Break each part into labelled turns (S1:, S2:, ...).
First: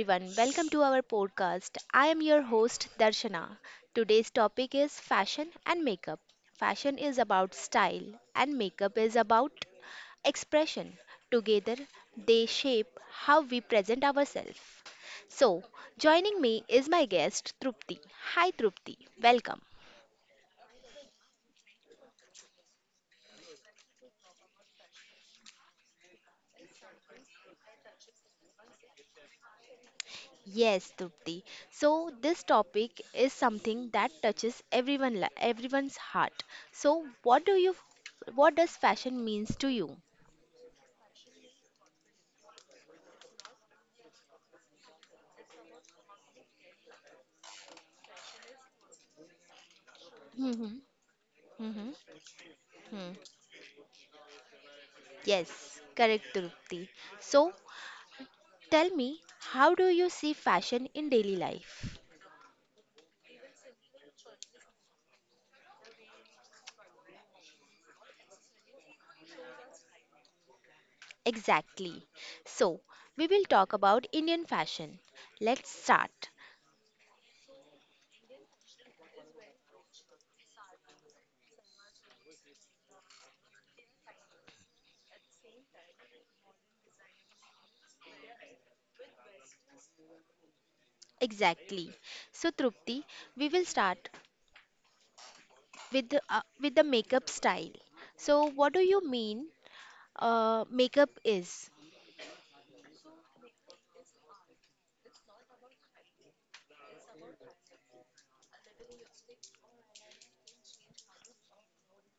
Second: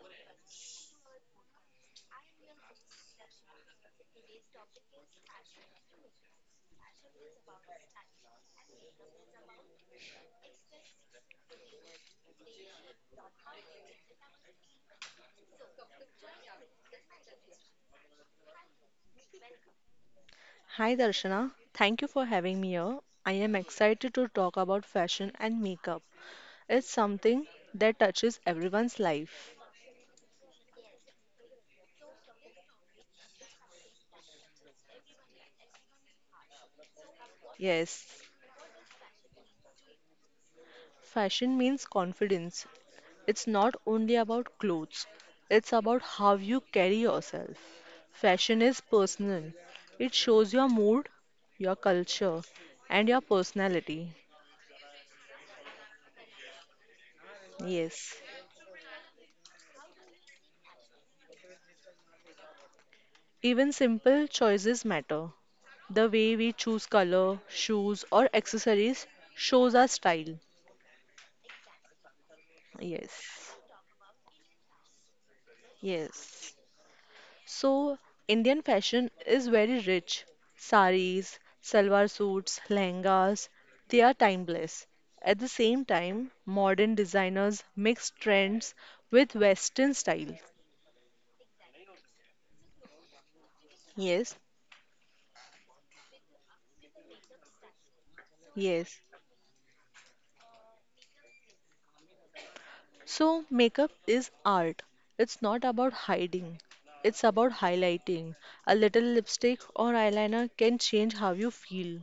S1: everyone, welcome to our podcast. I am your host Darshana. Today's topic is fashion and makeup. Fashion is about style and makeup is about expression. Together, they shape how we present ourselves. So, joining me is my guest Trupti. Hi Trupti, welcome.
S2: Hi Darshana, thank you for having me here. I am excited to talk about fashion and makeup. It's something that touches everyone's life.
S1: Yes, Trupti. So this topic is something that touches everyone's heart. So what do you
S2: Yes,
S1: what does fashion means to you?
S2: fashion means confidence. It's not only about clothes, it's about how you carry yourself. Fashion is personal, it shows your
S1: Mhm.
S2: mood, your
S1: Mhm.
S2: culture,
S1: Hmm.
S2: and your personality.
S1: Yes, correct, Trupti. So
S2: Yes,
S1: tell me, how do you see fashion in daily life?
S2: even simple choices matter. The way we choose color, shoes, or accessories shows our style.
S1: Exactly. So
S2: Yes,
S1: we will talk about Indian fashion. Let's start.
S2: yes. So, Indian fashion is very rich. Saris, salwar suits, lehengas, they are timeless. At the same time, modern designers mix trends with Western style.
S1: Exactly. So Trupti, we will start
S2: Yes,
S1: with the makeup style. So what do you
S2: yes.
S1: mean makeup is?
S2: So, makeup is art. It's not about hiding, it's about highlighting. A little lipstick or eyeliner can change how you feel.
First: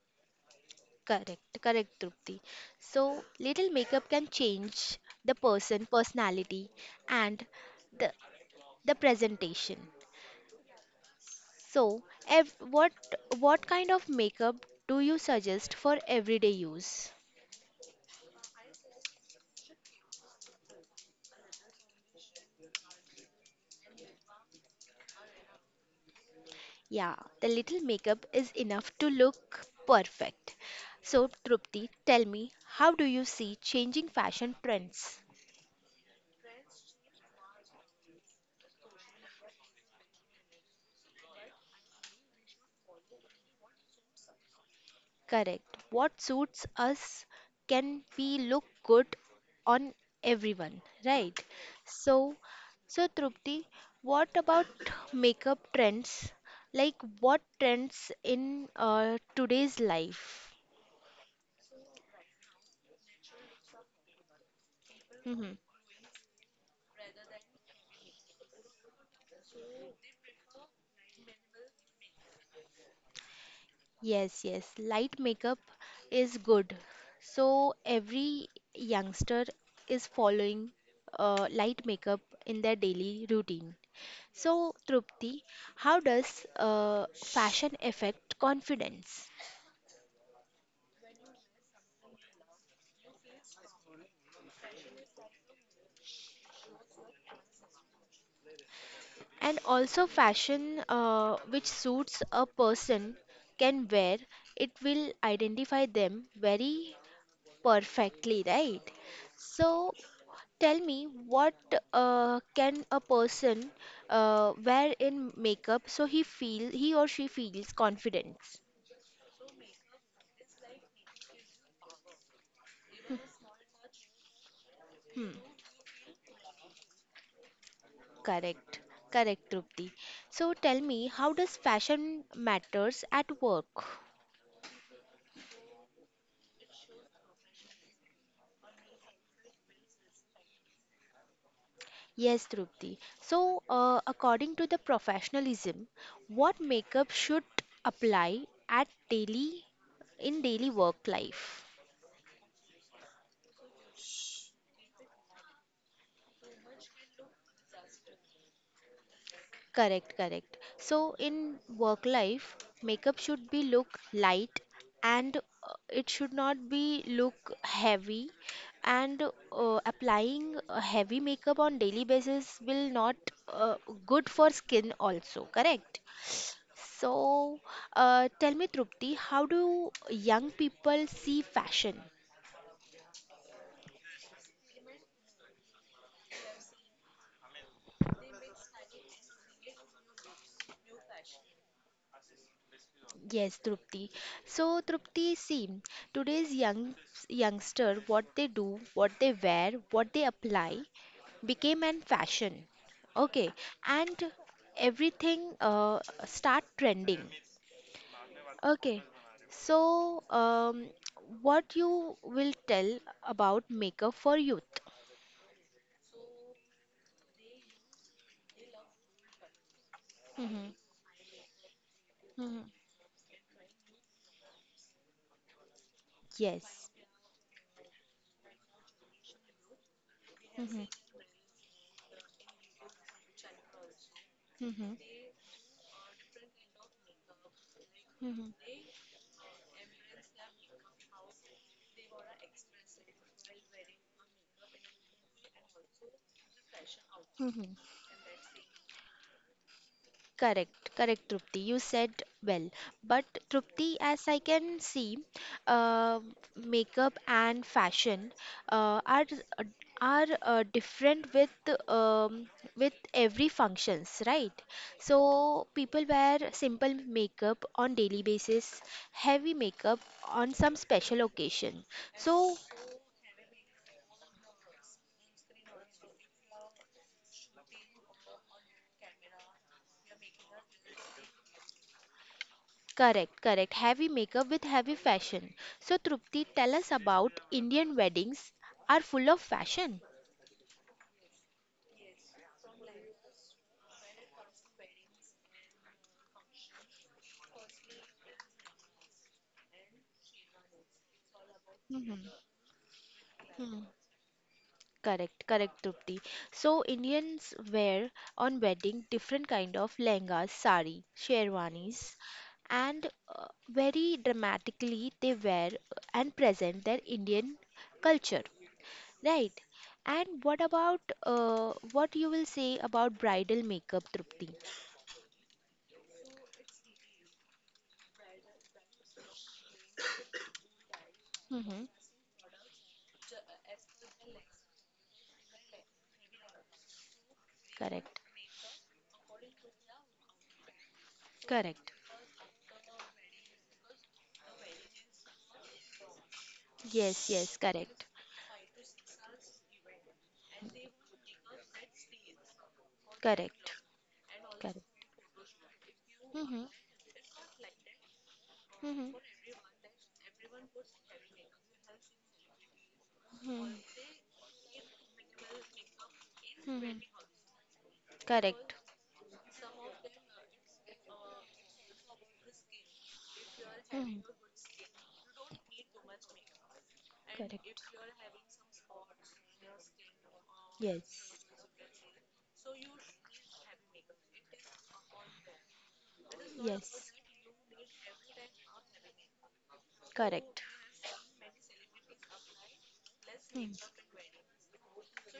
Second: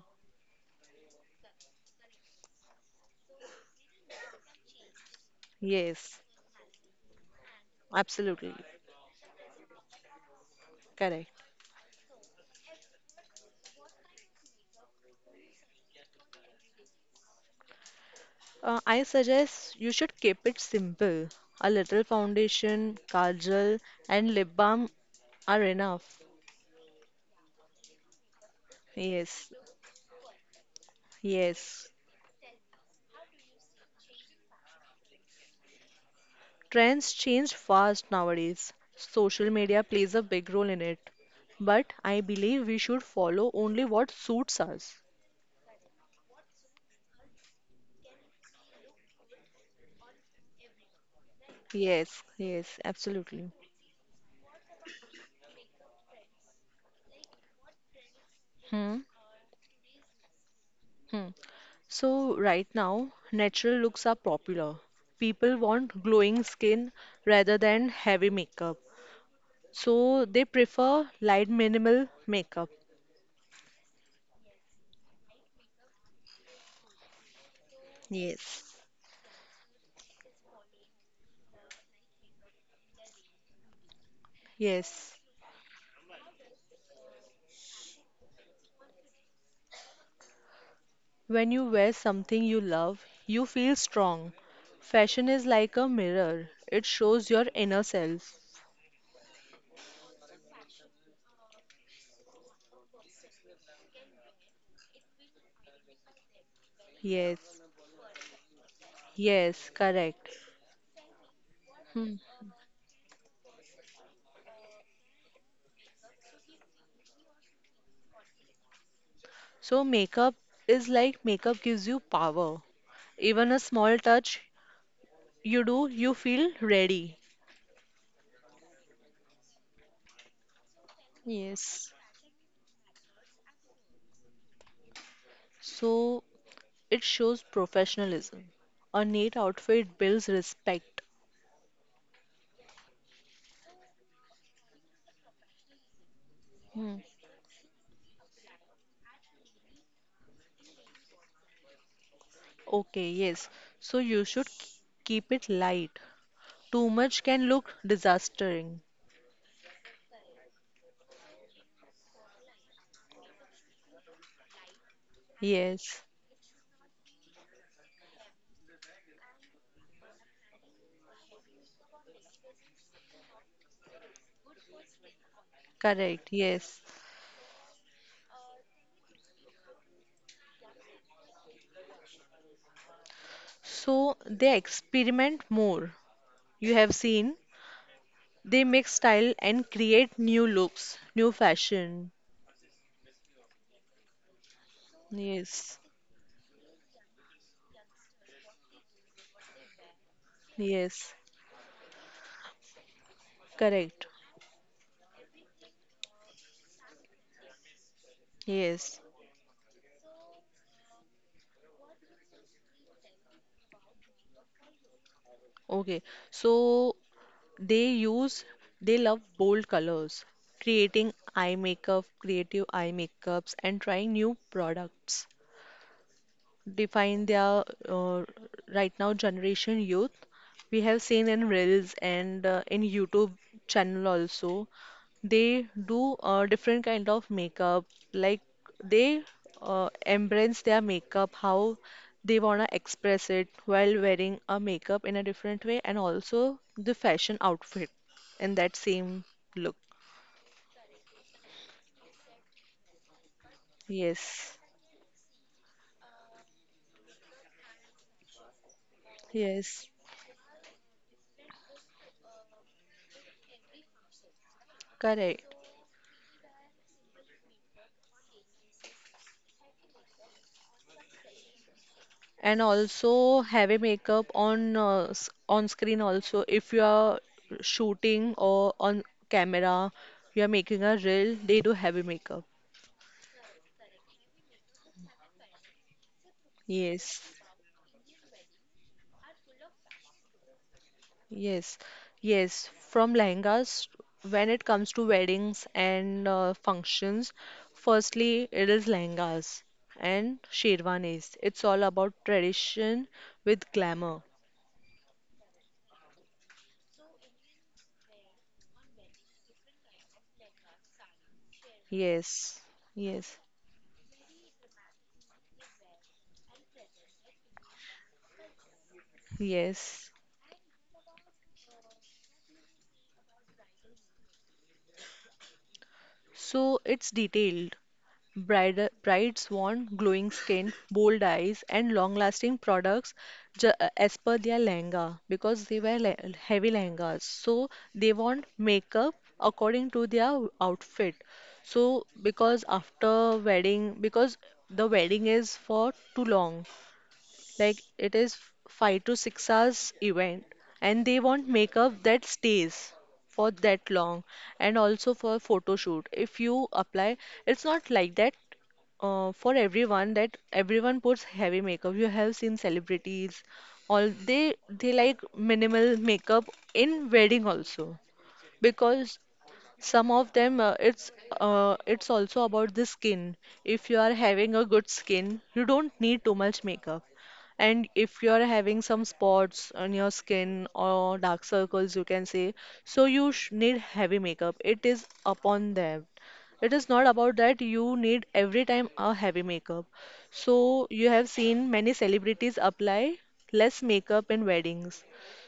S1: Correct, correct, Trupti. So little makeup can change the person
S2: Yes,
S1: personality and the
S2: absolutely.
S1: the presentation.
S2: Correct.
S1: So ev- what kind of makeup do you suggest for everyday use?
S2: I suggest you should keep it simple. A little foundation, kajal, and lip balm are enough.
S1: Yeah, the little makeup is enough to
S2: Yes,
S1: look perfect. So
S2: yes.
S1: Trupti, tell me, how do you see changing fashion trends?
S2: Trends change fast nowadays. Social media plays a big role in it. But I believe we should follow only what suits us.
S1: Correct. What suits us, can we look good on everyone, right?
S2: Yes,
S1: So,
S2: yes,
S1: so
S2: absolutely.
S1: Trupti, what about makeup trends? Like what trends in
S2: Hmm.
S1: today's life?
S2: Hmm. So right now, natural looks are popular. People
S1: Hmm.
S2: want glowing skin rather than heavy makeup. So they prefer light minimal makeup.
S1: Yes, yes. Light makeup is good. So every
S2: Yes.
S1: youngster is following light makeup in their daily routine. So,
S2: Yes.
S1: Trupti, how does fashion affect confidence?
S2: When you wear something you love, you feel strong. Fashion is like a mirror. It shows your inner self.
S1: And also, fashion which suits a person can wear, it will identify them very
S2: Yes.
S1: perfectly, right?
S2: Yes,
S1: So,
S2: correct.
S1: tell me, what
S2: Hmm.
S1: can a person wear in makeup so he or she feels confidence?
S2: So makeup is like makeup gives you power. Even a small touch
S1: Hmm.
S2: you do, you feel ready.
S1: Correct, correct, Trupti. So tell me, how does
S2: Yes.
S1: fashion matters at work?
S2: So it shows professionalism. A neat outfit builds respect.
S1: Yes, Trupti. So, according to the professionalism, what
S2: Hmm.
S1: makeup should apply at daily in daily work life?
S2: Okay, yes. So you should keep it light. Too much can look disastering.
S1: Correct, correct. So in work life, makeup should be look light and
S2: Yes.
S1: it should not be look heavy and applying heavy makeup on daily basis will not uh, good for skin also, correct?
S2: Correct, yes.
S1: So tell me Trupti, how do young people see fashion?
S2: So they experiment more. You have seen they mix style and create new looks, new fashion.
S1: Yes, Trupti. So, Trupti,
S2: Yes.
S1: see, today's youngster, what they do, what they wear, what they apply,
S2: Yes,
S1: became an fashion. Okay,
S2: correct.
S1: and everything start trending.
S2: Yes.
S1: Okay, so what you will tell about makeup for youth?
S2: Okay, so they use, they love bold colors,
S1: Mhm.
S2: creating eye makeup, creative
S1: Mhm.
S2: eye makeups, and trying new products
S1: Yes.
S2: define their uh, right now generation youth. We
S1: Mhm.
S2: have seen in Reels and in YouTube channel also,
S1: Mhm.
S2: they do different kind of makeup. Like they embrace their makeup, how they wanna express it while wearing a makeup in a different way, and also the fashion
S1: Mhm.
S2: outfit in that same look.
S1: Correct, correct, Trupti. You said well. But Trupti, as I
S2: Yes,
S1: can see, uh, makeup and fashion uh, are
S2: yes,
S1: are different um, with every functions, right? So
S2: correct.
S1: people wear simple makeup on daily basis, heavy makeup on some special occasion. So
S2: And also heavy makeup on on screen also, if you are shooting or on camera you are making a reel, they do heavy makeup.
S1: correct, correct. Heavy makeup with heavy fashion. So Trupti, tell us
S2: Yes,
S1: about Indian weddings are full of fashion.
S2: yes. Yes, from lehengas. When it comes to weddings and functions, firstly it is lehengas and sherwanis. It's all about
S1: Mhm.
S2: tradition with
S1: Hmm.
S2: glamour.
S1: Correct, correct, Trupti. So Indians wear on wedding different kind of lehengas, sari, sherwanis,
S2: Yes,
S1: and
S2: yes.
S1: very dramatically they wear and present their Indian culture, right?
S2: Yes,
S1: And what about what you will say about bridal makeup, Trupti?
S2: so it's detailed. Brides want glowing skin, bold eyes,
S1: Mm-hmm.
S2: and long-lasting products as per their lehenga, because they wear le heavy lehengas. So they
S1: Correct.
S2: want makeup according to their outfit.
S1: Correct.
S2: So because after wedding, because the wedding is for too long,
S1: Yes, yes,
S2: like
S1: correct,
S2: it is 5 to 6 hours event, and they want makeup that stays for
S1: correct,
S2: that long, and
S1: correct.
S2: also for photo shoot. If you
S1: Mm-hmm.
S2: apply, it's not like that
S1: Mm-hmm.
S2: for everyone that everyone puts heavy makeup. You have seen celebrities, all they like minimal makeup in
S1: Mm-hmm.
S2: wedding also,
S1: Correct.
S2: because some of them, it's also about the skin. If you are
S1: Mm,
S2: having a good skin, you don't need too much makeup.
S1: correct.
S2: And if you are having some spots on your skin or
S1: Yes.
S2: dark circles, you can say, so you sh need heavy makeup. It is upon them. It is not
S1: Yes.
S2: about that you need every time a heavy makeup.
S1: Correct.
S2: So you have seen many celebrities apply
S1: Mm,
S2: less makeup in weddings.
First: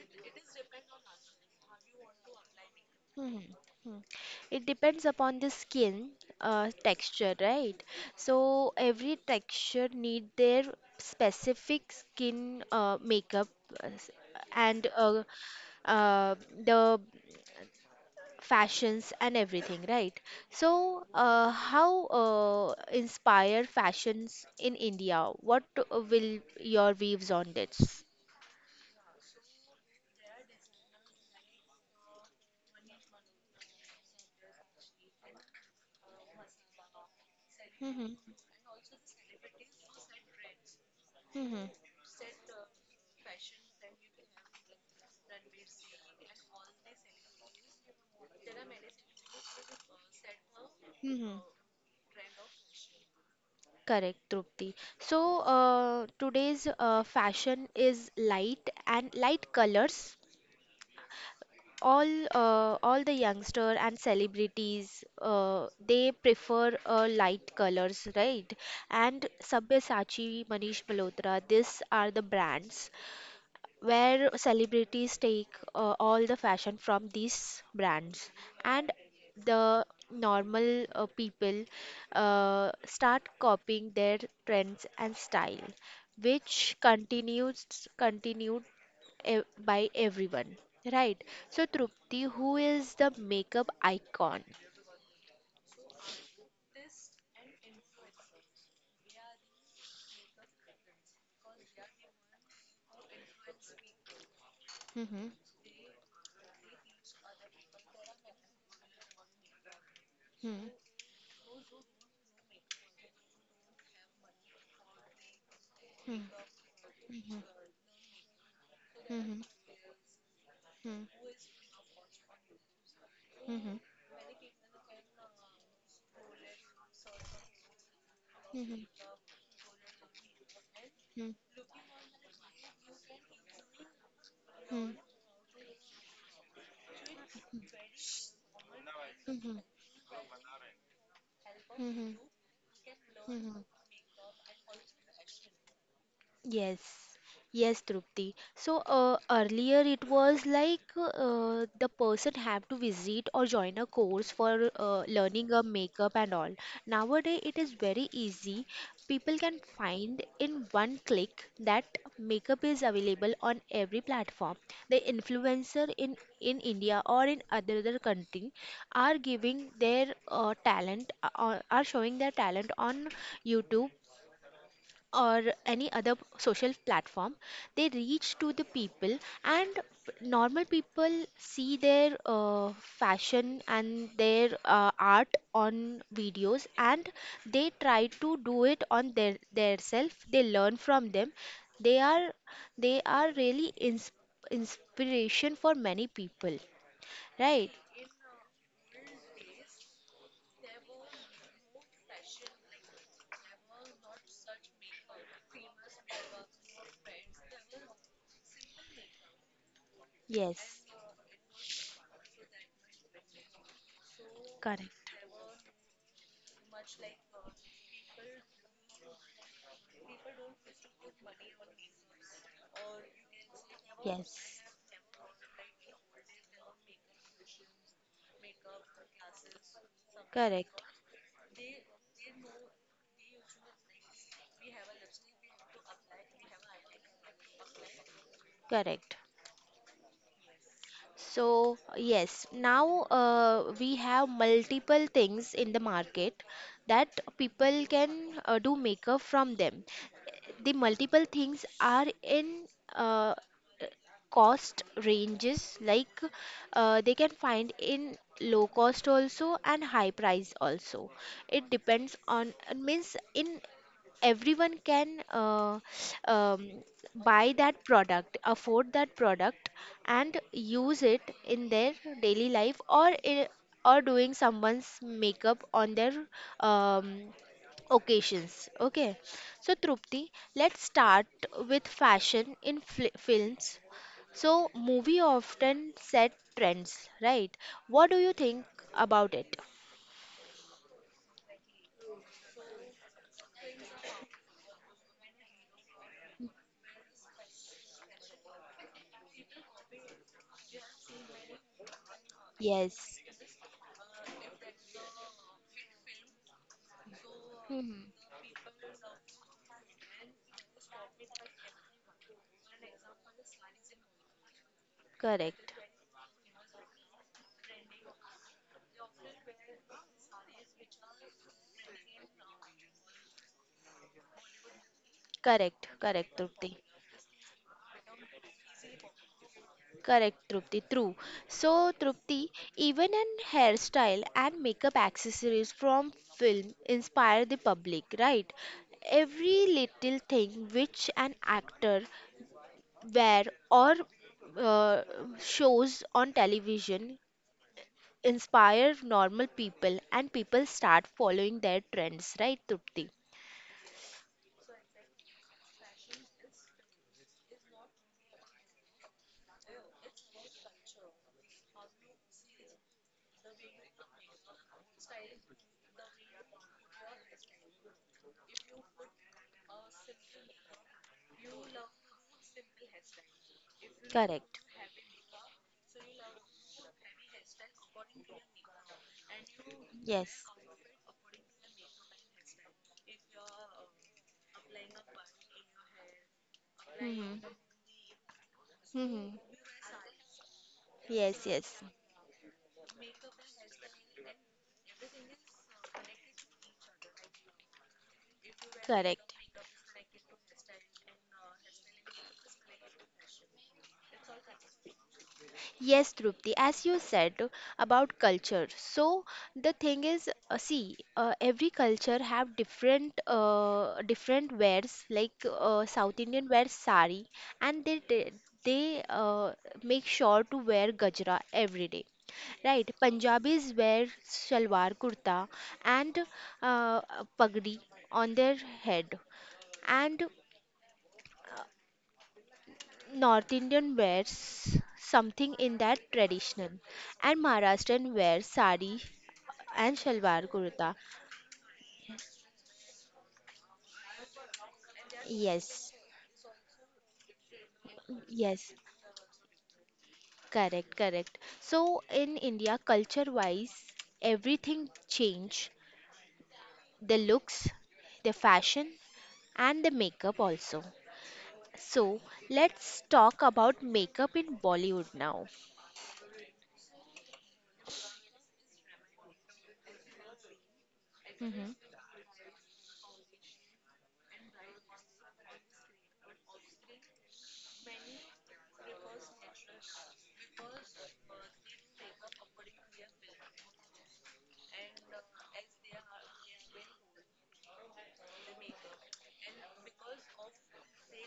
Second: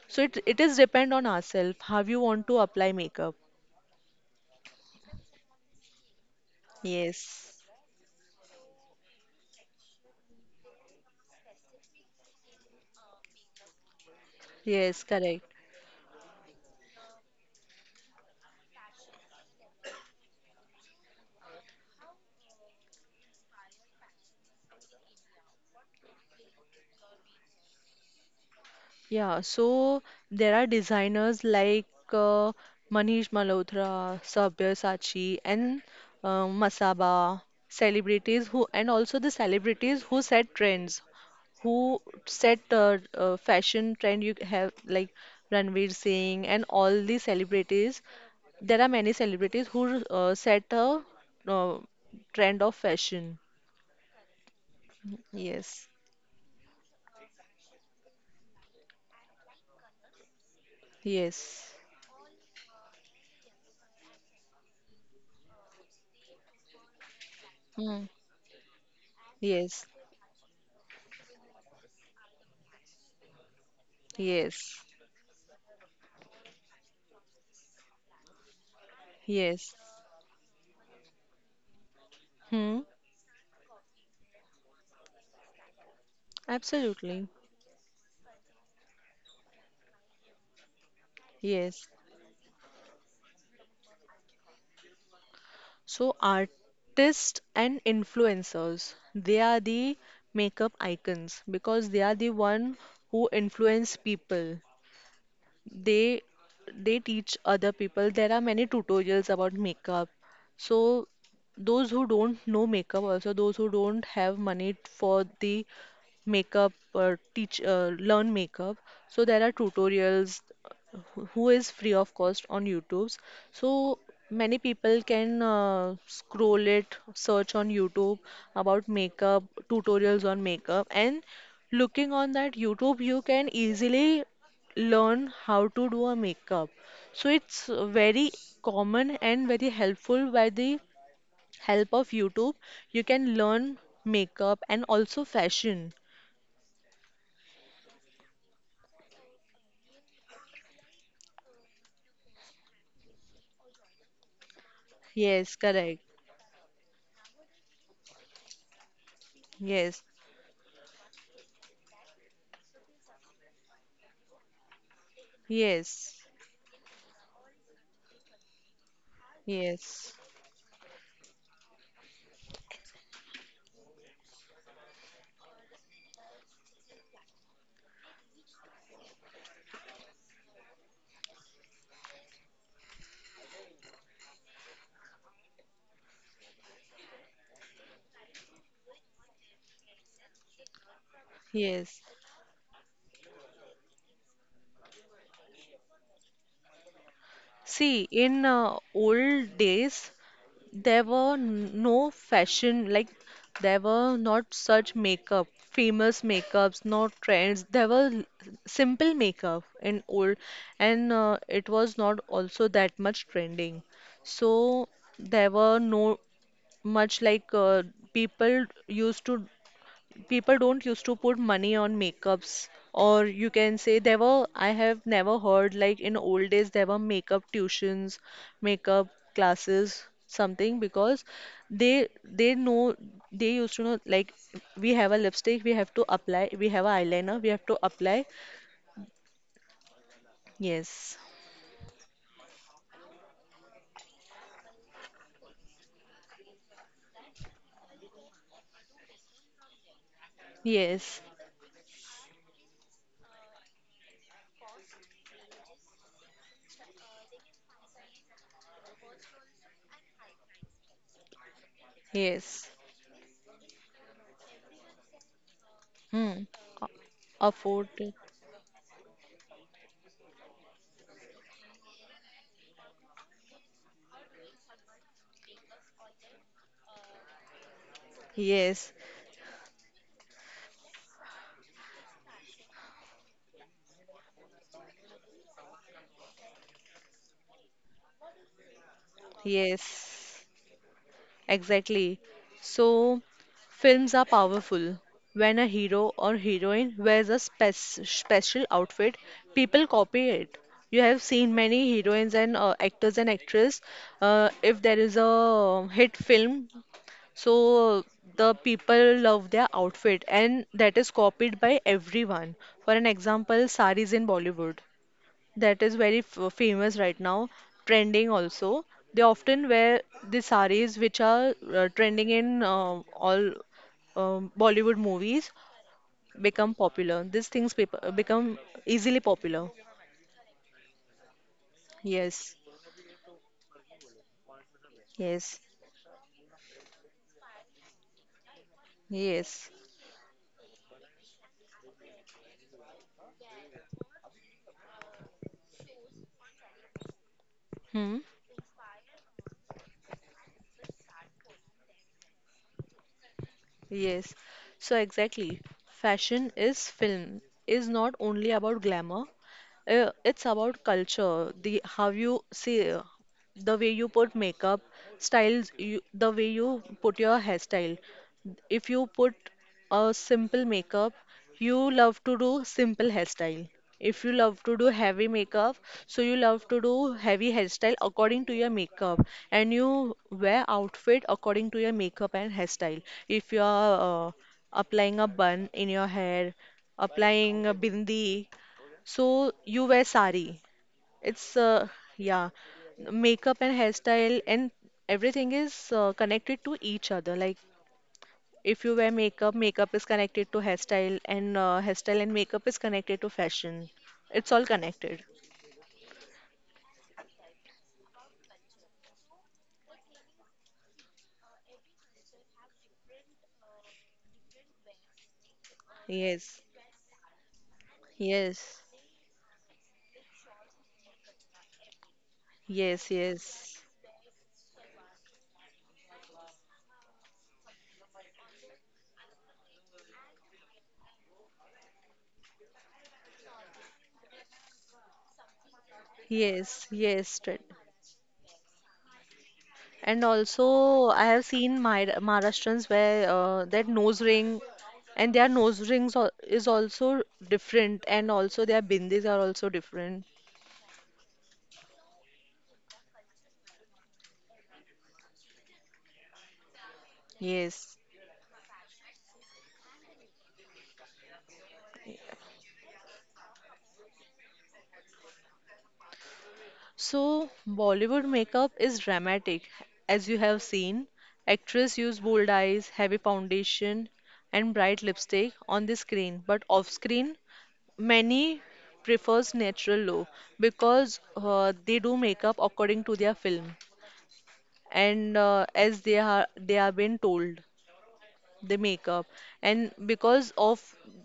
S2: So it is depend on ourselves how you want to apply makeup.
S1: mm, mm. It depends upon the skin texture,
S2: Yes,
S1: right? So every texture need their specific skin makeup uh, s- and
S2: yes, correct.
S1: uh, the fashions and everything, right? So how inspire fashions in India? What will your views on this?
S2: Yeah, so there are designers like uh, Manish Malhotra, Sabyasachi, and Masaba,
S1: Hmm.
S2: celebrities who, and also the celebrities who set trends, who set fashion trend. You have like Ranveer Singh and all these celebrities. There are many celebrities who set a
S1: Hmm.
S2: uh, trend of fashion.
S1: Correct, Trupti. So
S2: Yes,
S1: today's fashion is light and light colors.
S2: yes.
S1: All all the youngster and celebrities uh, they prefer light colors, right? And
S2: Yes,
S1: Sabyasachi, Manish Malhotra, these are the brands where
S2: yes,
S1: celebrities take all the fashion from these brands, and
S2: yes.
S1: the normal people
S2: Hmm,
S1: start copying their trends and style which
S2: absolutely.
S1: continues continued by everyone, right? So
S2: Yes.
S1: Trupti, who is the makeup icon?
S2: So artists and influencers, they are the makeup icons because they are the one who influence people.
S1: Mm-hmm.
S2: they they teach other people. There are many tutorials about makeup,
S1: Mm-hmm.
S2: so those who don't know makeup also, those who don't have money for the makeup or
S1: Mm-hmm.
S2: teach learn makeup, so there
S1: Hmm.
S2: are tutorials who is free of cost on YouTube's.
S1: Hmm.
S2: So
S1: Hmm.
S2: many people can scroll it, search on YouTube about
S1: Hmm.
S2: makeup, tutorials on makeup, and looking on that YouTube you can easily learn how to do a makeup. So it's very common and
S1: Hmm.
S2: very helpful by the help
S1: Hmm.
S2: of YouTube. You can
S1: Hmm.
S2: learn makeup and also fashion.
S1: Yes, yes, Trupti. So earlier it was like the person have to visit or join a course for learning a
S2: Yes,
S1: makeup
S2: correct.
S1: and all. Nowadays it is very easy. People can
S2: Yes,
S1: find in one click that makeup is available on every platform. The influencer in
S2: yes,
S1: in India or in other country are giving their
S2: yes,
S1: talent, are showing their talent on YouTube or any other social platform. They reach to the people, and normal people see their fashion and their art on videos, and they try to do it on their self. They learn from them. they are
S2: yes.
S1: they are really inspiration for many people, right?
S2: See, in old days, there were no fashion, like there were not such makeup, famous makeups, no trends. There were simple makeup and old,
S1: Yes,
S2: and it was not also that much trending. So
S1: correct.
S2: there were no much like people used to people don't used to put money on makeups, or you can say, there were,
S1: Yes,
S2: I have never heard like in old days there were makeup tuitions, makeup classes something,
S1: correct,
S2: because they they know they used to know, like we have a lipstick we have to apply, we have a eyeliner we have to apply.
S1: correct.
S2: Yes.
S1: So, yes, now we have multiple things in the market that people can do makeup from them. The
S2: Yes,
S1: multiple things are in uh, cost ranges, like they can find in low cost also and high price also. It depends on,
S2: yes.
S1: means in everyone can
S2: Hmm.
S1: um, buy that
S2: Afford.
S1: product, afford that product, and use it in their daily life, i- or doing someone's makeup on their um, occasions.
S2: Yes,
S1: Okay, so Trupti, let's start with fashion in fli films. So movie often set trends, right? What do you think about it?
S2: yes. Exactly. So, films are powerful. When a hero or heroine wears a spec special outfit, people copy it. You have seen many heroines and
S1: Yes.
S2: actors and actresses. If there is a hit film,
S1: Hmm.
S2: so the people love their outfit, and that is copied by everyone. For an example, saris in Bollywood,
S1: Correct,
S2: that is very famous right now, trending also. They often wear the saris which are trending in all Bollywood movies,
S1: correct, correct, Trupti.
S2: become popular. These things become easily popular.
S1: Correct, Trupti. True. So, Trupti,
S2: Yes,
S1: even in hairstyle and makeup
S2: yes,
S1: accessories from film inspire the public, right? Every
S2: yes.
S1: little thing which an actor wear or uh, shows on television
S2: Hmm.
S1: inspire normal people, and people start following their trends, right, Trupti?
S2: Yes, so exactly. Fashion is film, is not only about glamour. It's about culture, the how you see, the way you put makeup, styles, you, the way you put your hairstyle. If you put a simple makeup, you love to do simple hairstyle. If you
S1: Correct.
S2: love to do heavy makeup, so you love to do heavy hairstyle according to your makeup, and you
S1: Yes.
S2: wear outfit according to your makeup and hairstyle. If you are applying a bun in your hair,
S1: Hmm.
S2: applying a bindi,
S1: Hmm.
S2: so you wear sari.
S1: Yes.
S2: It's
S1: Yes.
S2: yeah, makeup and hairstyle and everything is connected to each other. Like if you wear
S1: Correct.
S2: makeup, makeup is connected to hairstyle, and hairstyle and makeup is connected to fashion. It's all connected.
S1: Yes, Trupti, as you said about culture. So the thing is, see, every culture have different wears. Like South Indian wear
S2: Yes,
S1: sari, and they they
S2: yes.
S1: they, uh, make sure to wear gajra every day. Right,
S2: Yes,
S1: Punjabis wear
S2: yes,
S1: shalwar kurta and a pagdi on their head, and North Indian wears something in that tradition,
S2: yes,
S1: and
S2: yes.
S1: Maharashtrian wears sari and shalwar
S2: And
S1: kurta.
S2: also, I have seen my Maharashtrians wear that nose ring, and their nose
S1: Yes,
S2: rings is also different, and also
S1: yes,
S2: their bindis are also different.
S1: correct, correct. So in India, culture-wise, everything change. The looks,
S2: Yes,
S1: the fashion, and the makeup also. So let's talk about makeup in Bollywood now.
S2: so, Bollywood makeup is dramatic. As you have seen,
S1: Hmm.
S2: actress use bold eyes, heavy foundation, and bright lipstick on the screen. But off screen, many prefers natural look, because they do makeup according to their film, and as they are been told they make up, and because of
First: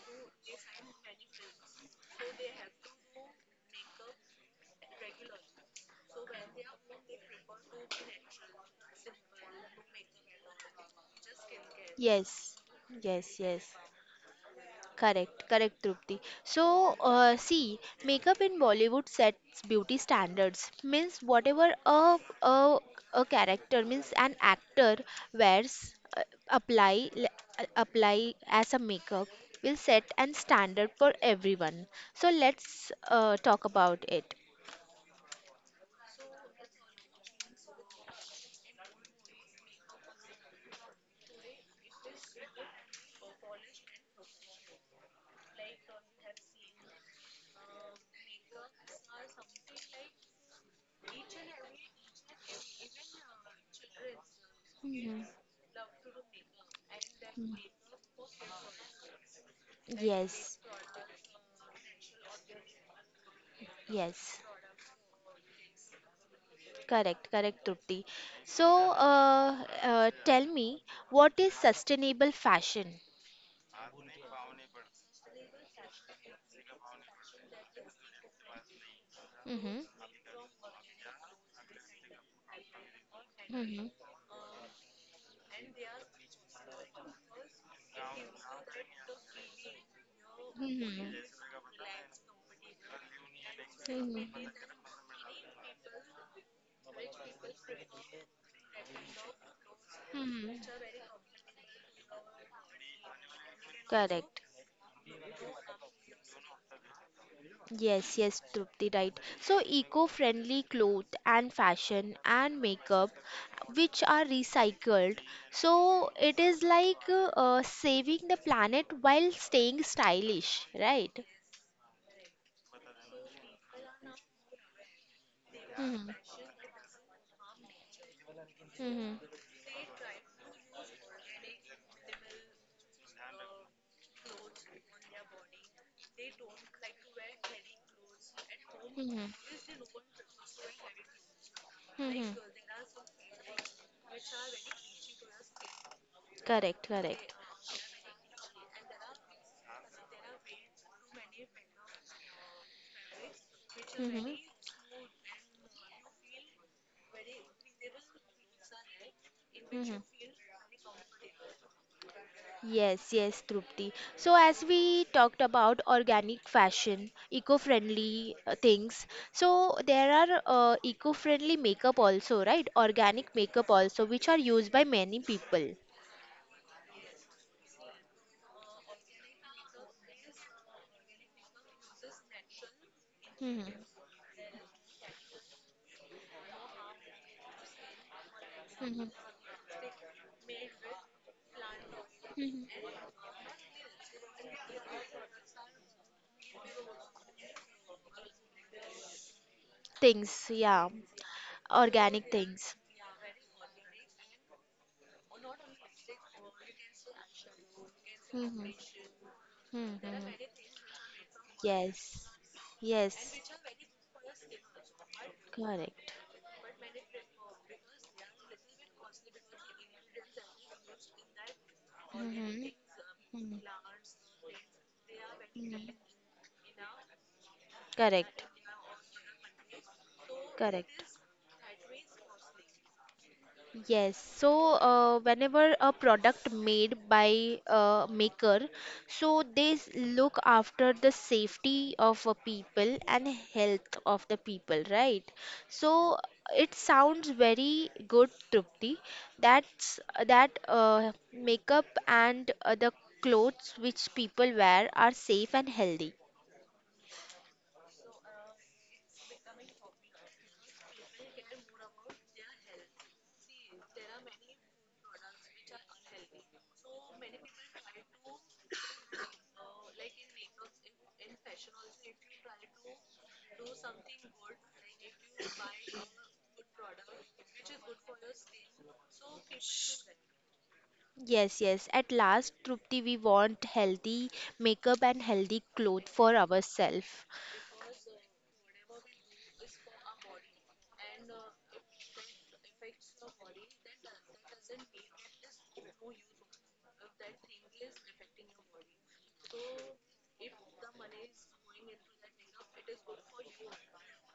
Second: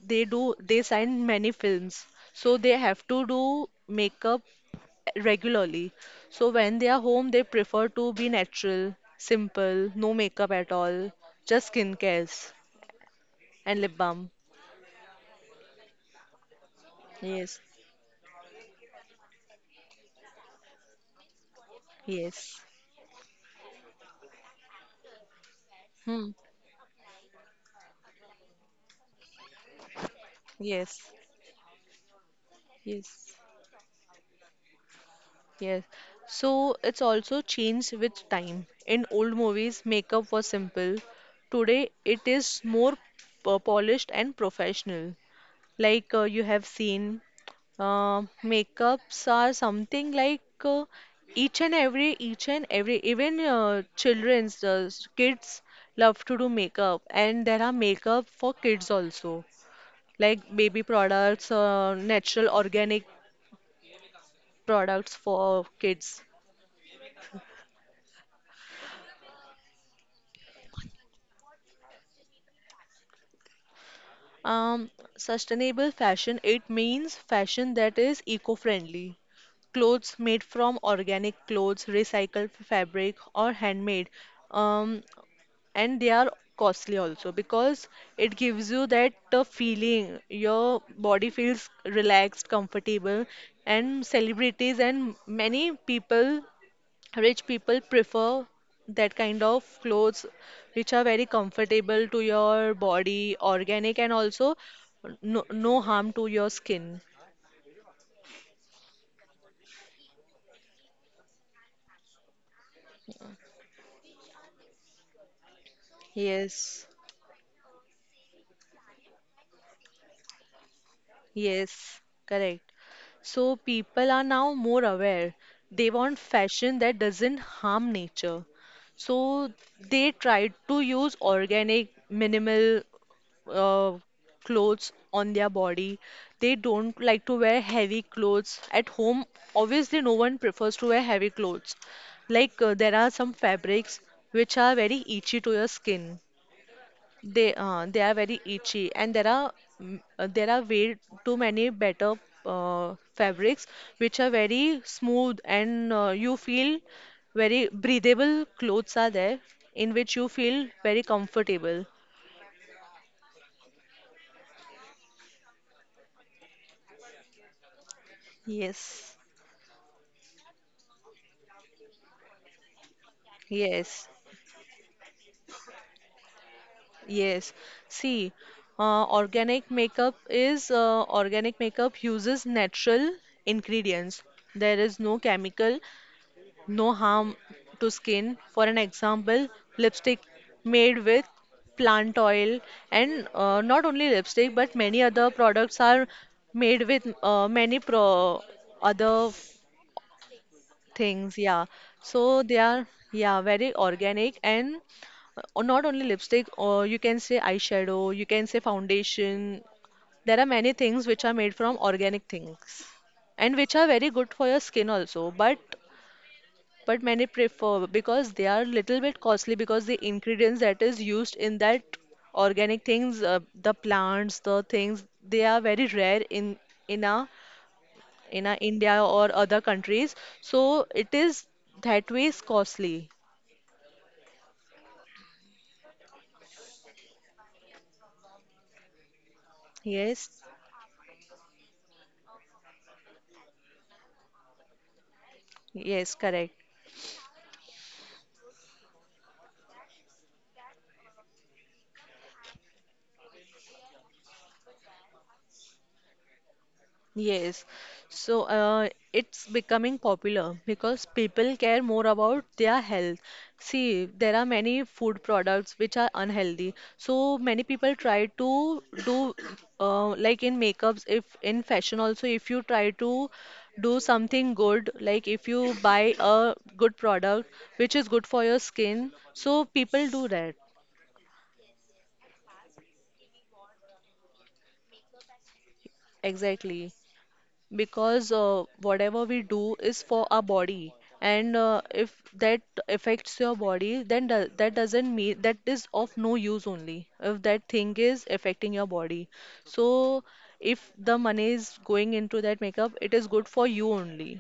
S2: they do, they sign many films, so they have to do makeup regularly. So when they are home, they prefer to be natural, simple, no makeup at all, just skin cares
S1: Yes, yes, yes.
S2: and lip balm.
S1: Correct, correct, Trupti. So,
S2: Yes,
S1: see, makeup in Bollywood sets beauty standards. Means whatever
S2: yes.
S1: a character, means an actor wears,
S2: Hmm.
S1: apply l- apply as a makeup will set an standard
S2: Yes,
S1: for everyone. So let's
S2: yes,
S1: talk about it.
S2: yes. So it's also changed with time. In old movies, makeup was simple. Today, it is more polished and professional. Like you have seen, makeups are something like, each and every even
S1: Yeah.
S2: kids love to do makeup, and
S1: Mm.
S2: there are makeup for kids also, like
S1: Yes,
S2: baby products, natural organic
S1: yes,
S2: products for kids.
S1: correct, correct, Trupti. So, uh, tell me, what is sustainable fashion?
S2: um, Sustainable fashion, it means fashion that is eco-friendly
S1: Mm-hmm.
S2: clothes made from organic clothes, recycled fabric, or
S1: Mhm.
S2: handmade. Um, and they are costly also, because it gives you that feeling your
S1: Mhm.
S2: body feels relaxed, comfortable, and
S1: Mhm.
S2: celebrities and many people, rich people, prefer that kind of clothes
S1: Mhm.
S2: which are very comfortable to your body, organic, and
S1: Correct.
S2: also no, no harm to your skin.
S1: Yes, yes, Trupti, right. So, eco-friendly clothes and fashion and makeup, which are recycled. So, it is
S2: Yes,
S1: like saving the planet while staying stylish, right?
S2: yes, correct. So people are now more aware. They want
S1: Mhm.
S2: fashion that doesn't harm nature. So
S1: Mhm.
S2: they try to use organic, minimal uh, clothes on their body. They don't like to wear heavy clothes at home.
S1: Mhm.
S2: Obviously, no one prefers to wear heavy clothes.
S1: Mhm.
S2: Like there are some fabrics which are very itchy to your skin.
S1: Correct, correct.
S2: They are very itchy, and there are way too many better fabrics which are
S1: Mhm.
S2: very smooth and you feel very breathable clothes are there in
S1: Mhm.
S2: which you feel very comfortable.
S1: Yes, yes, Trupti. So, as we talked about organic fashion, eco-friendly things,
S2: Yes,
S1: so there are eco-friendly makeup also, right? Organic makeup
S2: yes,
S1: also, which are used by many people.
S2: yes. See, organic makeup uses natural
S1: Hmm.
S2: ingredients. There is no chemical, no harm to skin. For an
S1: Hmm.
S2: example, lipstick made with plant oil,
S1: Hmm.
S2: and not only lipstick, but many other products are made with many pro other
S1: Things, yeah,
S2: things. Yeah,
S1: organic
S2: so they
S1: things.
S2: are, yeah, very organic, and not only lipstick. Or you can say eyeshadow, you can say
S1: Hmm.
S2: foundation.
S1: Hmm.
S2: There are
S1: Hmm.
S2: many things which are made from organic
S1: Yes,
S2: things
S1: yes,
S2: and which are very good for your skin also. But
S1: correct.
S2: many prefer because they are little bit costly because the ingredients that is used in that
S1: Hmm.
S2: organic things,
S1: Hmm.
S2: the plants, the things, they are very
S1: Hmm.
S2: rare in a in a
S1: Correct,
S2: India or other countries, so it
S1: correct.
S2: is that way is costly.
S1: Yes, so whenever a product made by a maker, so
S2: Yes,
S1: look after the safety of a people and health of the people, right?
S2: yes,
S1: So
S2: correct.
S1: it sounds very good, Trupti. That's that makeup and the clothes which people wear are safe and healthy.
S2: Yes, so it's becoming popular because people care more about their health. See, there are many food products which are unhealthy. So many people try to do, like in makeups, if in fashion also, if you try to do something good, like if you buy a good product which is good for your skin, so people do that.
S1: Yes, yes. At last, Trupti, we want healthy makeup and healthy clothes for
S2: Exactly.
S1: ourselves.
S2: Because whatever we do is for our body, and if that affects your body then do that doesn't mean that is of no use only if that thing is affecting your body, so if the money is going into that makeup it is good for you only.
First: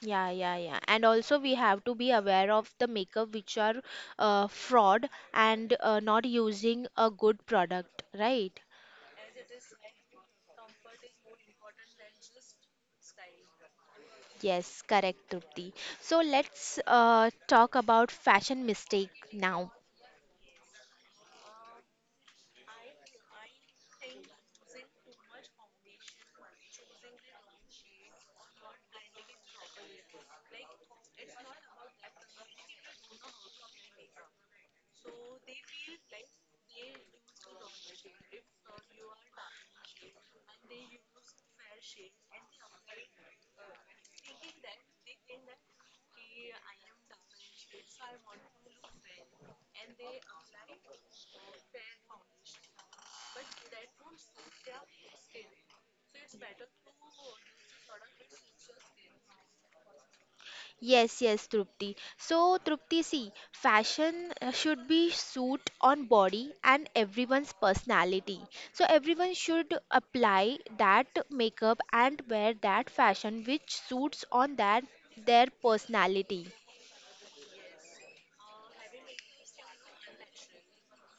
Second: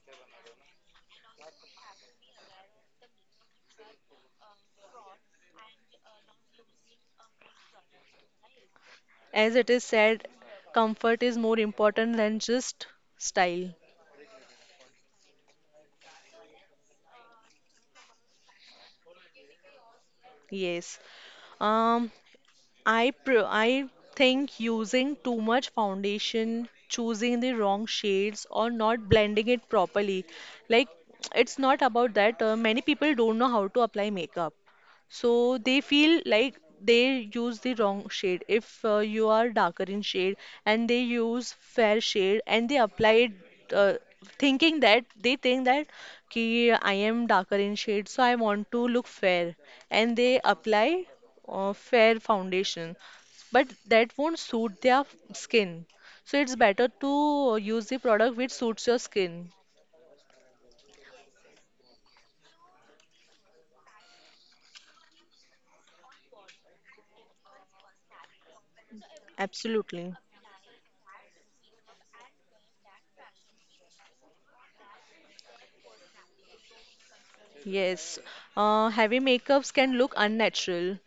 S1: Yeah, yeah, yeah. And also we have to be aware of the makeup which are fraud and not using a good product, right?
S2: As it is said, comfort is more important than just style.
S1: Yes, correct, Trupti. So let's talk about fashion mistake now.
S2: Yes. um I think using too much foundation, choosing the wrong shades, or not blending it properly, like it's not about that. Many people don't know how to apply makeup. So they feel like they use the wrong shade. If you are darker in shade and they use fair shade and they apply it, thinking that, they think that ki I am darker in shade so I want to look fair, and they apply fair foundation, but that won't suit their skin. So it's better to use the product which suits your skin.
S1: Yes, yes, Trupti. So, Trupti, see, fashion should be suit on body and everyone's personality. So, everyone should
S2: Absolutely.
S1: apply that makeup and wear that fashion which suits on that their personality.
S2: Yes, heavy makeups can look unnatural.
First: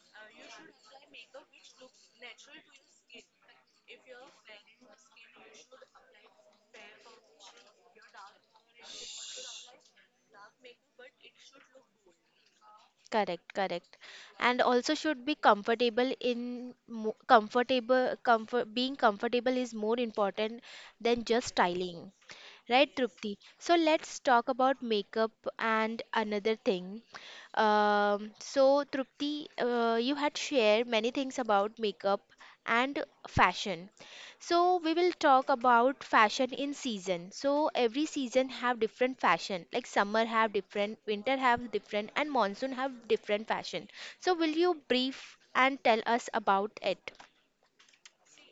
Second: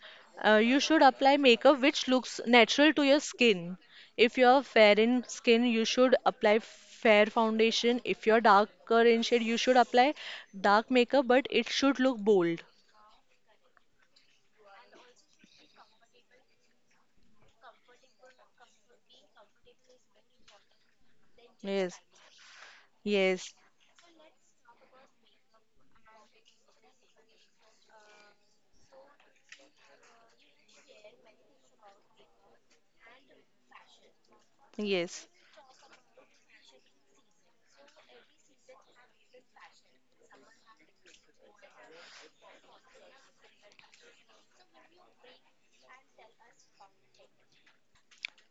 S2: You should apply makeup which looks natural to your skin. If you're fair in skin, you should apply fair foundation. If you're darker in shade, you should apply dark makeup, but it should look bold.
S1: Correct, correct. And also should be comfortable. In mo- comfortable comfort being comfortable is more important than just
S2: Yes,
S1: styling. Right, Trupti?
S2: yes,
S1: So let's talk about makeup and another thing. So Trupti, you had shared many things about makeup and fashion. So we will
S2: yes.
S1: talk about fashion in season. So every season have different fashion. Like summer have different, winter have different, and monsoon have different fashion. So will you brief and tell us about it?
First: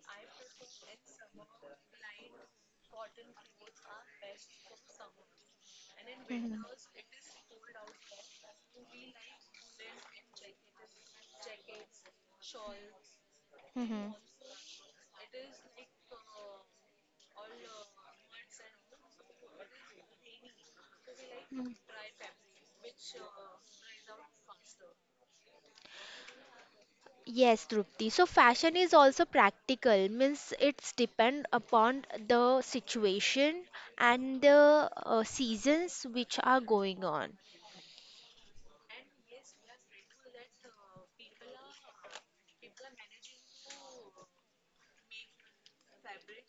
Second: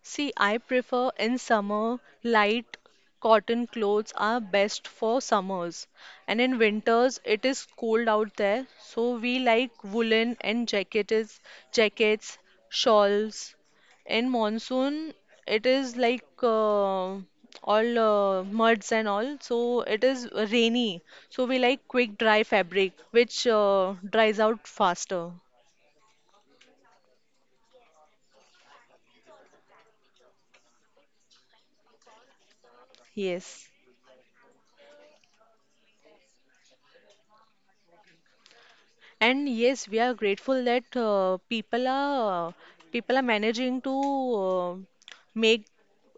S2: See, I prefer in summer, light cotton clothes are best for summers. And in winters, it is cold out there, so we like woolen and jackets, jackets, shawls.
S1: Mhm.
S2: In monsoon, it is like all, muds and all, so it is rainy. So we
S1: Mhm.
S2: like quick dry fabric, which dries out faster.
S1: Yes, Trupti. So fashion is also practical, means it's depend upon the situation
S2: Yes.
S1: and the seasons which are going on.
S2: And yes, we are grateful that people are managing to uh, make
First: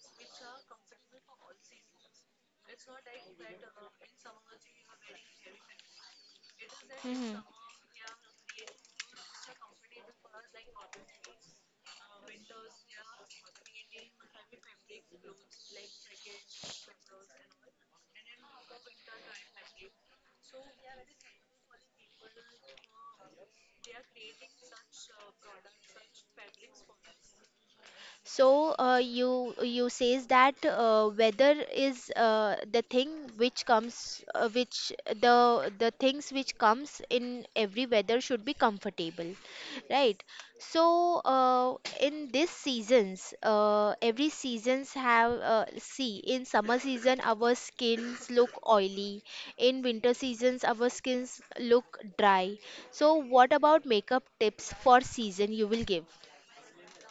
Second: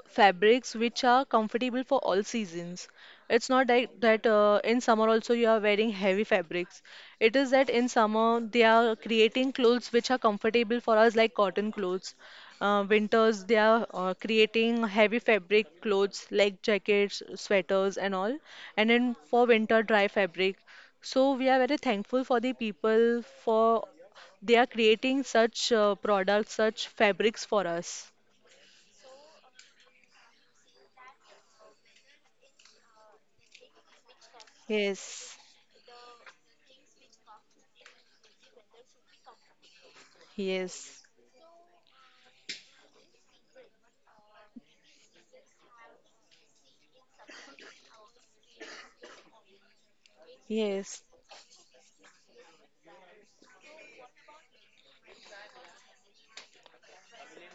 S2: fabrics which are comfortable for all seasons. It's not that that in summer also you are wearing heavy fabrics.
S1: Hmm.
S2: It is that in summer they are creating clothes which are comfortable for us like cotton clothes. Winters they are creating heavy fabric clothes like jackets, sweaters and all. And then for winter dry fabric. So we are very thankful for the people for they are creating such products, such fabrics for us.
S1: So you says that weather is the thing which comes which
S2: Yes,
S1: the things which comes in every weather should be comfortable, right?
S2: yes,
S1: So in this seasons, every seasons have see in summer season our skins look oily, in winter seasons
S2: yes.
S1: our skins look dry. So what about makeup tips for season you will give?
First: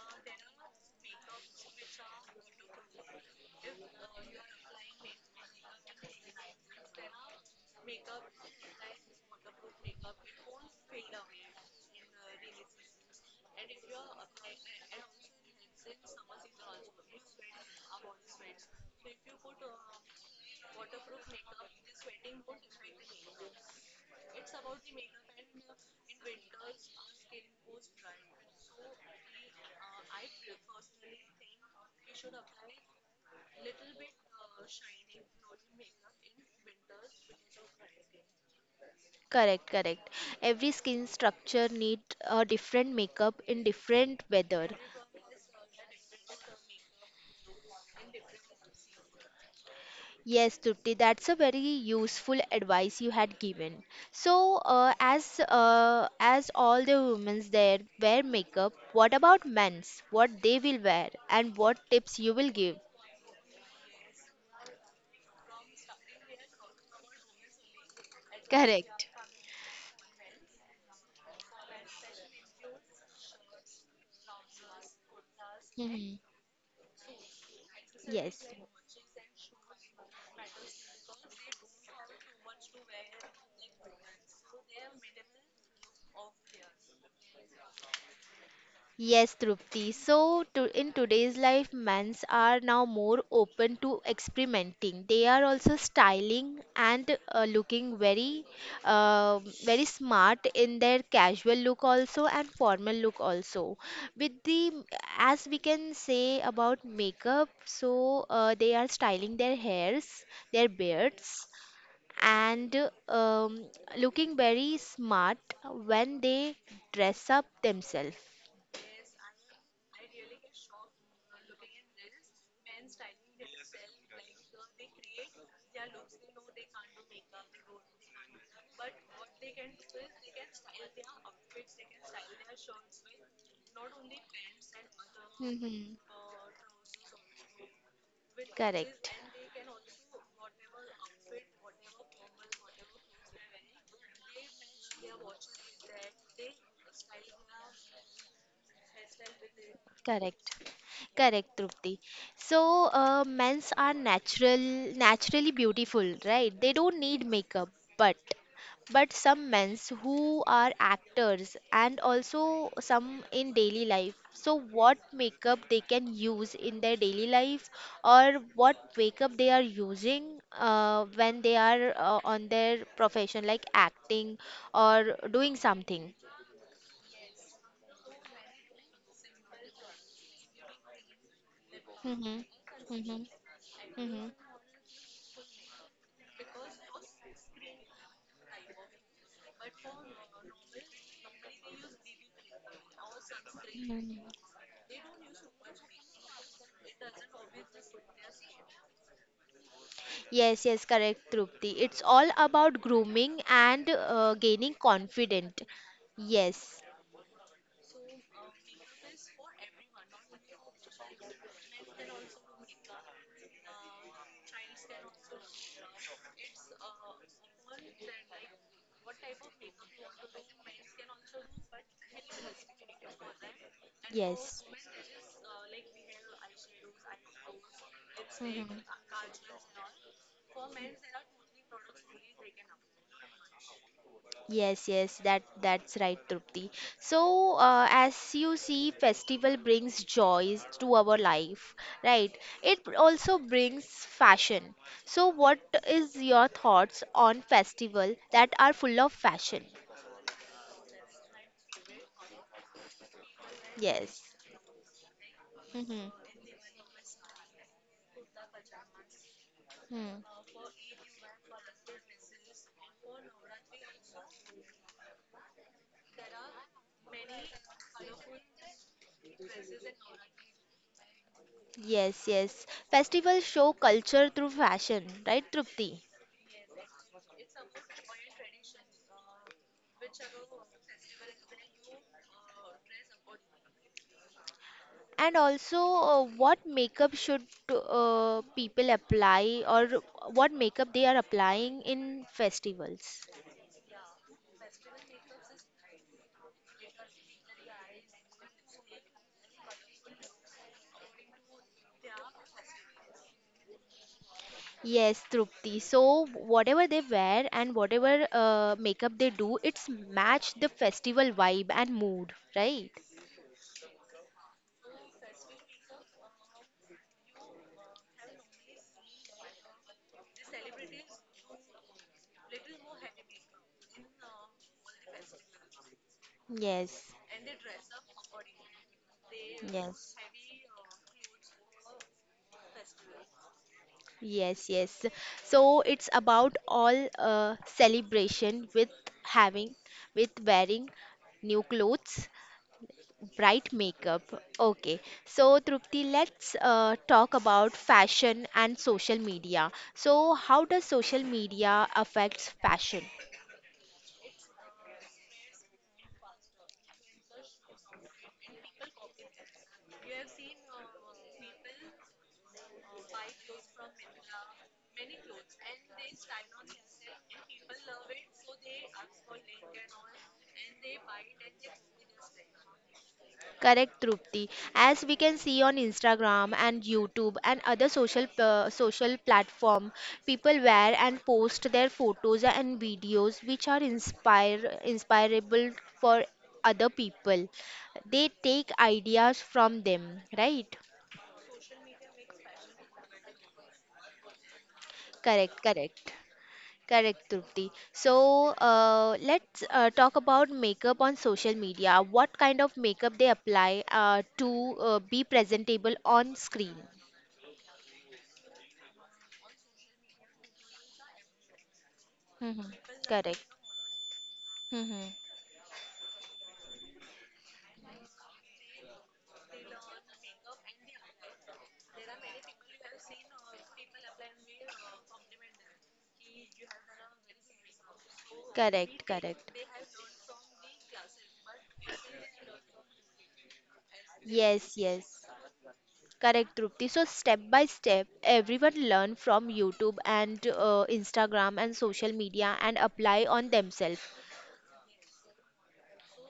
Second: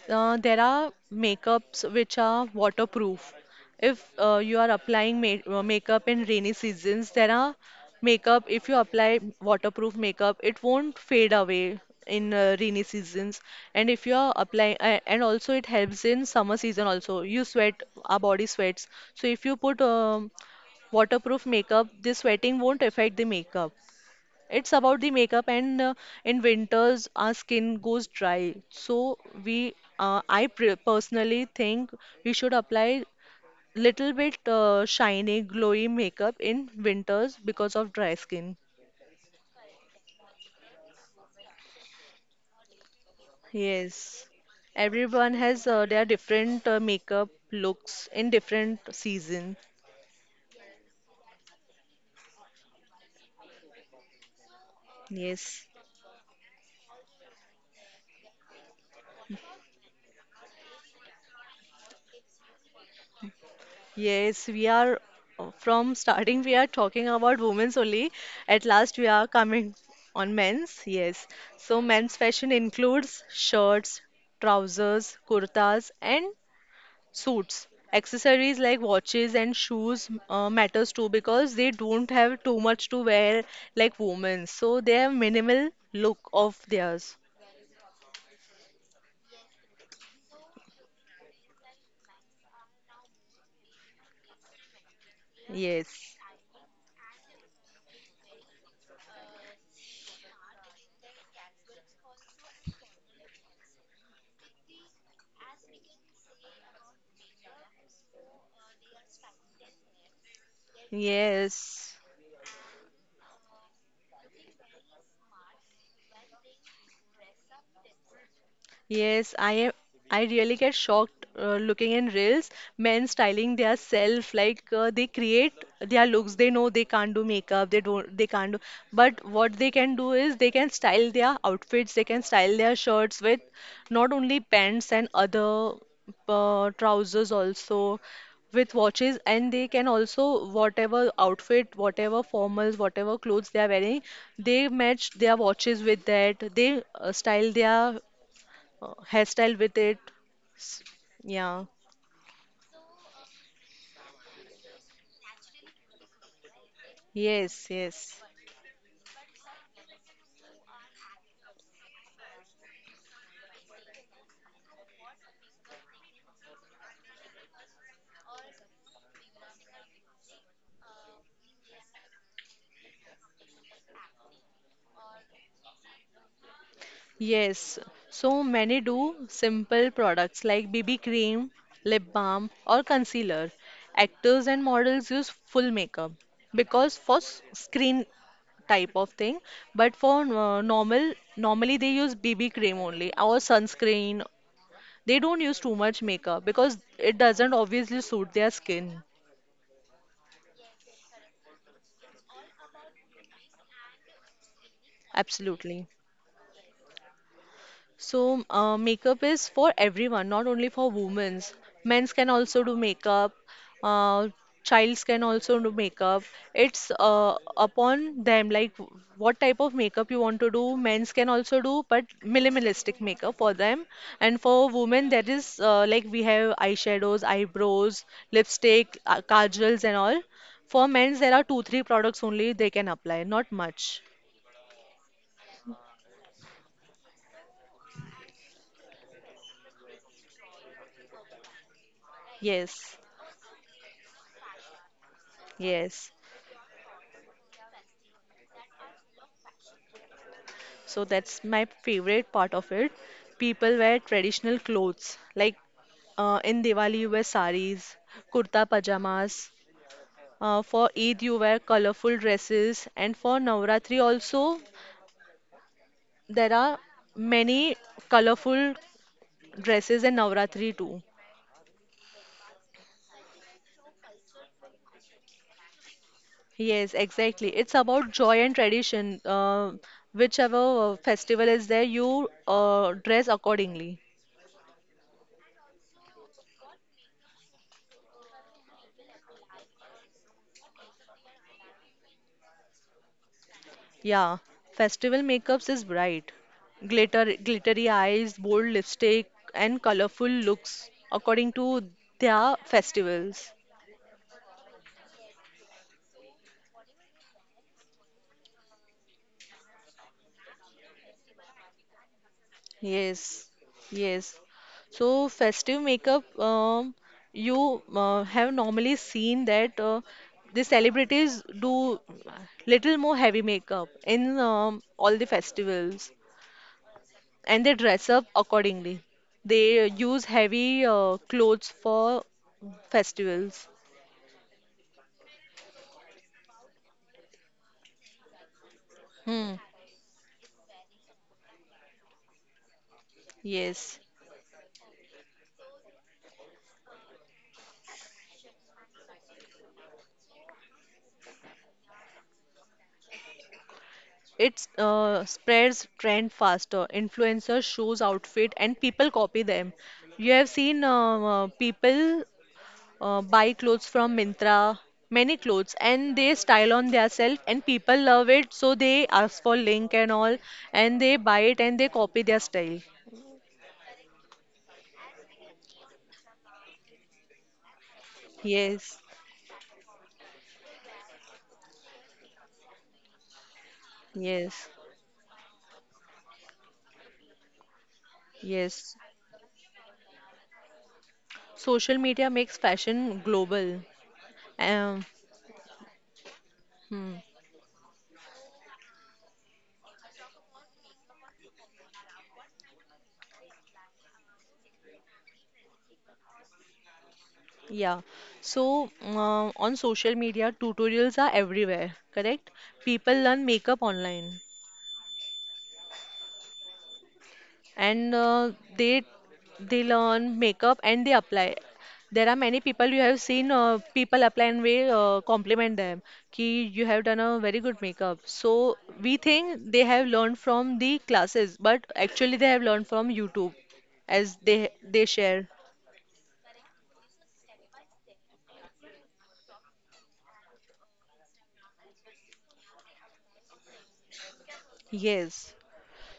S2: There are makeups which are waterproof. If you are applying makeup in rainy seasons, there are makeup, if you apply waterproof makeup, it won't fade away in rainy seasons. And if you are applying, and also it helps in summer season also. You sweat, our body sweats. So if you put waterproof makeup, the sweating won't affect the makeup. It's about the makeup, and in winters our skin goes dry. So we I pre personally think we should apply little bit shiny glowy makeup in winters because of dry skin.
S1: Correct, correct. Every skin structure need a different makeup in different
S2: Yes.
S1: weather.
S2: Everyone has their different makeup looks in different season.
S1: Yes, Trupti, that's a very useful advice you had given. So, as
S2: Yes.
S1: all the women's there wear makeup, what about men's? What they will wear and what tips you will give?
S2: Yes, we are, from starting we are talking about women's only. At last
S1: Correct.
S2: we are coming on men's. Yes. So men's fashion includes shirts, trousers, kurtas
S1: Mhm.
S2: and suits.
S1: Yes.
S2: Accessories like watches and shoes matters too because they don't have too much to wear like women. So they have minimal look of theirs.
S1: Yes, Trupti. So, in today's life, men's are now more open to experimenting. They are also
S2: Yes.
S1: styling and looking very, very smart in their casual look also and formal look also. With the, as we can say about makeup, so they are styling their hairs, their beards,
S2: Yes.
S1: and um, looking very smart when they dress up themselves.
S2: Yes, I really get shocked looking in reels. Men styling their self, like they create their looks. They know they can't do makeup. They don't. They can't do. But what they can do is they can style their outfits. They can style their shirts with not only pants and other
S1: Mm-hmm.
S2: trousers also, with watches, and they can also, whatever outfit, whatever formals, whatever clothes they are wearing, they match their watches with that, they style their hairstyle with it.
S1: Correct.
S2: S-
S1: Correct,
S2: Yeah,
S1: Trupti. So, men's are natural, naturally beautiful, right? They don't need makeup,
S2: yes,
S1: but
S2: yes,
S1: some men's who are actors and also some in daily life. So, what makeup they can use in their daily life, or what makeup they are using when they are on their profession, like acting or doing something.
S2: yes. So many do simple products like BB cream, lip
S1: Hmm.
S2: balm, or
S1: Hmm.
S2: concealer.
S1: Hmm.
S2: Actors and models use full makeup because for screen type of thing, but for normal, normally they use BB cream only or
S1: Hmm.
S2: sunscreen. They don't use too much makeup because it doesn't obviously suit their skin.
S1: Yes, yes, correct, Trupti. It's all about grooming and gaining confidence.
S2: Absolutely.
S1: Yes,
S2: So, makeup is for everyone, not only for women's. Men's can also do makeup. Uh, Childs can also do makeup. It's upon them, like what type of makeup you want to do. Men's can also do, but minimalistic makeup for them. And
S1: yes.
S2: for women, there is, like, we have eyeshadows, eyebrows,
S1: Mhm.
S2: lipstick, kajals, and all. For men's, there are two, three products only they can apply, not much.
S1: Yes, yes, that's right, Trupti. So, as you see, festival brings joys to our life, right? It
S2: Yes,
S1: also brings fashion. So, what is
S2: yes.
S1: your thoughts on festival that are full of fashion?
S2: So that's my favorite part of it. People wear
S1: Yes.
S2: traditional clothes like,
S1: Mm-hmm.
S2: in Diwali you wear saris, kurta pajamas.
S1: Hmm.
S2: For Eid you wear colorful dresses, and for Navratri also there are many colorful dresses in Navratri too.
S1: Yes, yes. Festivals show culture through fashion, right, Trupti?
S2: Yes, exactly. It's about joy and tradition. Whichever festival is there, you dress accordingly.
S1: And also, what makeup should people apply or what makeup they are applying in festivals?
S2: Yeah, festival makeups is bright. Glitter, glittery eyes, bold lipstick, and colorful looks according to their festivals.
S1: Yes, Trupti. So, whatever they wear and whatever makeup they do, it's match the festival vibe and mood, right?
S2: Yes, yes. So festive makeup, you have normally seen that the celebrities do little more heavy makeup in all the festivals,
S1: Yes,
S2: and they dress up accordingly. They
S1: yes.
S2: use heavy clothes for festivals.
S1: Yes, yes. So it's about all celebration with
S2: Hmm.
S1: having, with wearing new clothes, bright
S2: Yes,
S1: makeup. Okay. So Trupti, let's talk about fashion and social media. So how does social media affects fashion?
S2: it spreads trend faster. Influencers shows outfit and people copy them. You have seen, people buy clothes from Myntra, many clothes, and they style on themselves, and people love it, so they ask for link and all, and they buy it and they copy their style.
S1: Correct, Trupti. As we can see on Instagram and YouTube and other social uh,
S2: Yes,
S1: social platform, people wear and post their photos and videos which are inspire
S2: yes,
S1: inspirable for other people. They take
S2: yes.
S1: ideas from them, right?
S2: Social media makes fashion global. Um,
S1: Correct, correct.
S2: hmm.
S1: Correct, Trupti. So let's talk about makeup on social media. What kind of makeup they apply to be presentable on screen?
S2: Yeah. So, on social media, tutorials are everywhere,
S1: Mm-hmm.
S2: correct? People
S1: Correct.
S2: learn makeup online
S1: Mm-hmm.
S2: and they they learn makeup and they apply. There are many people, you have seen, people apply and we compliment them ki you have done a very good makeup. So
S1: Correct, correct.
S2: we think they have learned from the classes, but actually they have learned from YouTube, as
S1: Yes,
S2: they
S1: yes.
S2: they share.
S1: Correct, Trupti. So step by step, everyone learn from YouTube and Instagram and social media and apply on themselves.
S2: Yes.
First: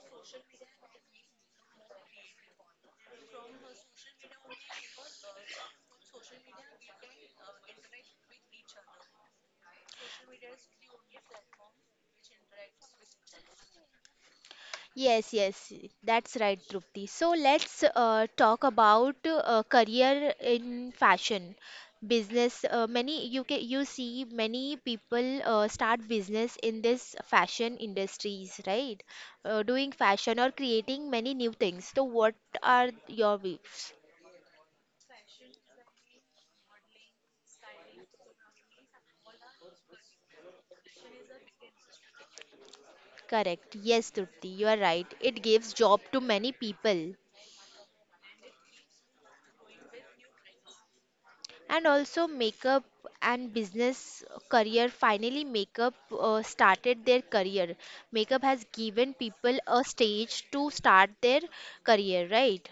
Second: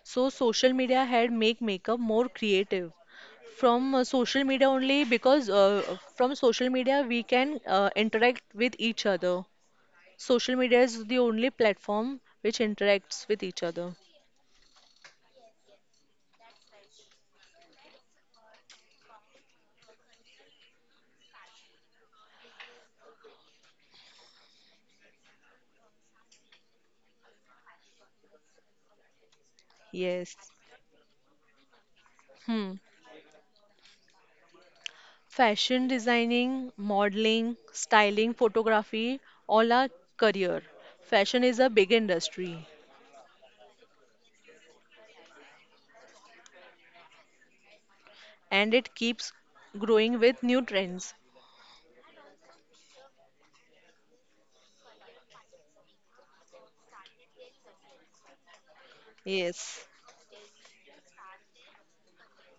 S2: So social media had makeup more creative. From social media only, because from social media we can interact with each other. Social media is the only platform which interacts with each other.
S1: Yes, yes, that's right, Trupti. So let's talk about career in fashion, business. Many you see many people start business in this fashion industries, right? Doing
S2: Yes.
S1: fashion or creating many new things. So what
S2: Hmm.
S1: are your views?
S2: Fashion designing, modeling, styling, photography, all are career. Fashion is a big industry
S1: Correct. Yes, Trupti, you are right. It gives job to many people.
S2: and it keeps growing with new trends.
S1: And also makeup and business career, finally makeup started their career, makeup has given people a
S2: Yes.
S1: stage to start their career, right?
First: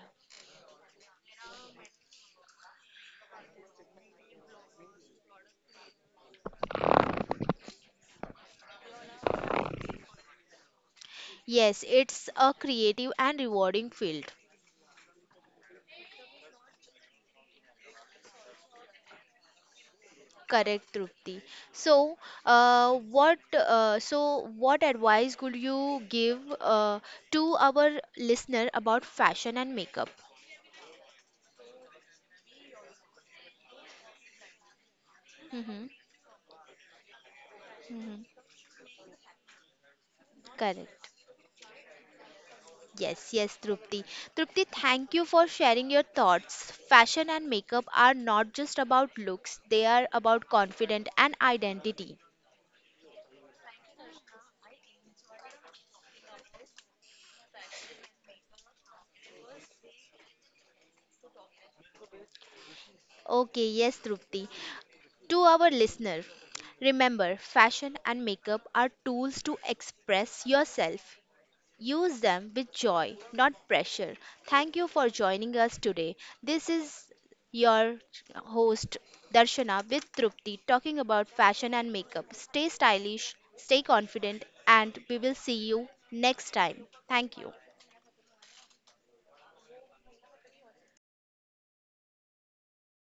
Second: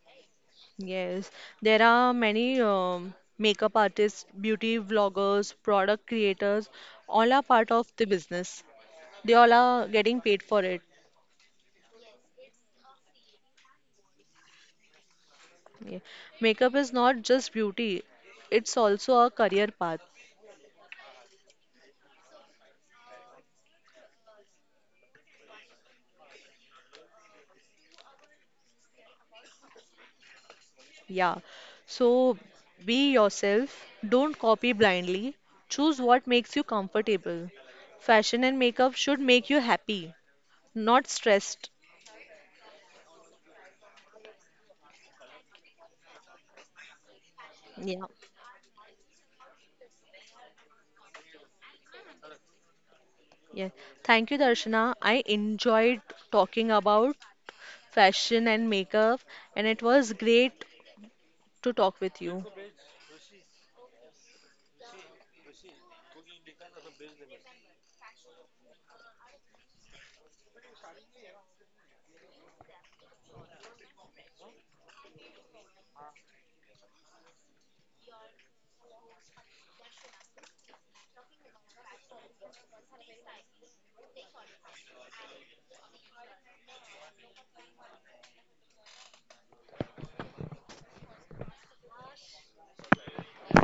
S2: Yes, there are many, makeup artists, beauty vloggers, product creators, all are part of the business. They all are getting paid for it.
S1: Yes, it's a creative and rewarding field.
S2: Yeah. Makeup is not just beauty, it's also a career path.
S1: Correct, Trupti. So, uh, what so what advice could you give to our listener about fashion and makeup?
S2: Yeah. So be yourself, don't copy blindly, choose
S1: Mm-hmm.
S2: what makes you comfortable.
S1: Mhm.
S2: Fashion and makeup should make you happy, not
S1: Correct.
S2: stressed.
S1: Yes, yes, Trupti. Trupti, thank you for sharing your thoughts. Fashion and makeup
S2: Yeah.
S1: are not just about looks, they are about confidence and identity.
S2: Yeah. Thank you, Darshana. I enjoyed talking about fashion and makeup, and it was great to talk with you.
S1: Okay, yes, Trupti. To our listener, remember fashion and makeup are tools to express yourself. Use them with joy, not pressure. Thank you for joining us today. This is your host Darshana with Trupti talking about fashion and makeup. Stay stylish, stay confident, and we will see you next time. Thank you.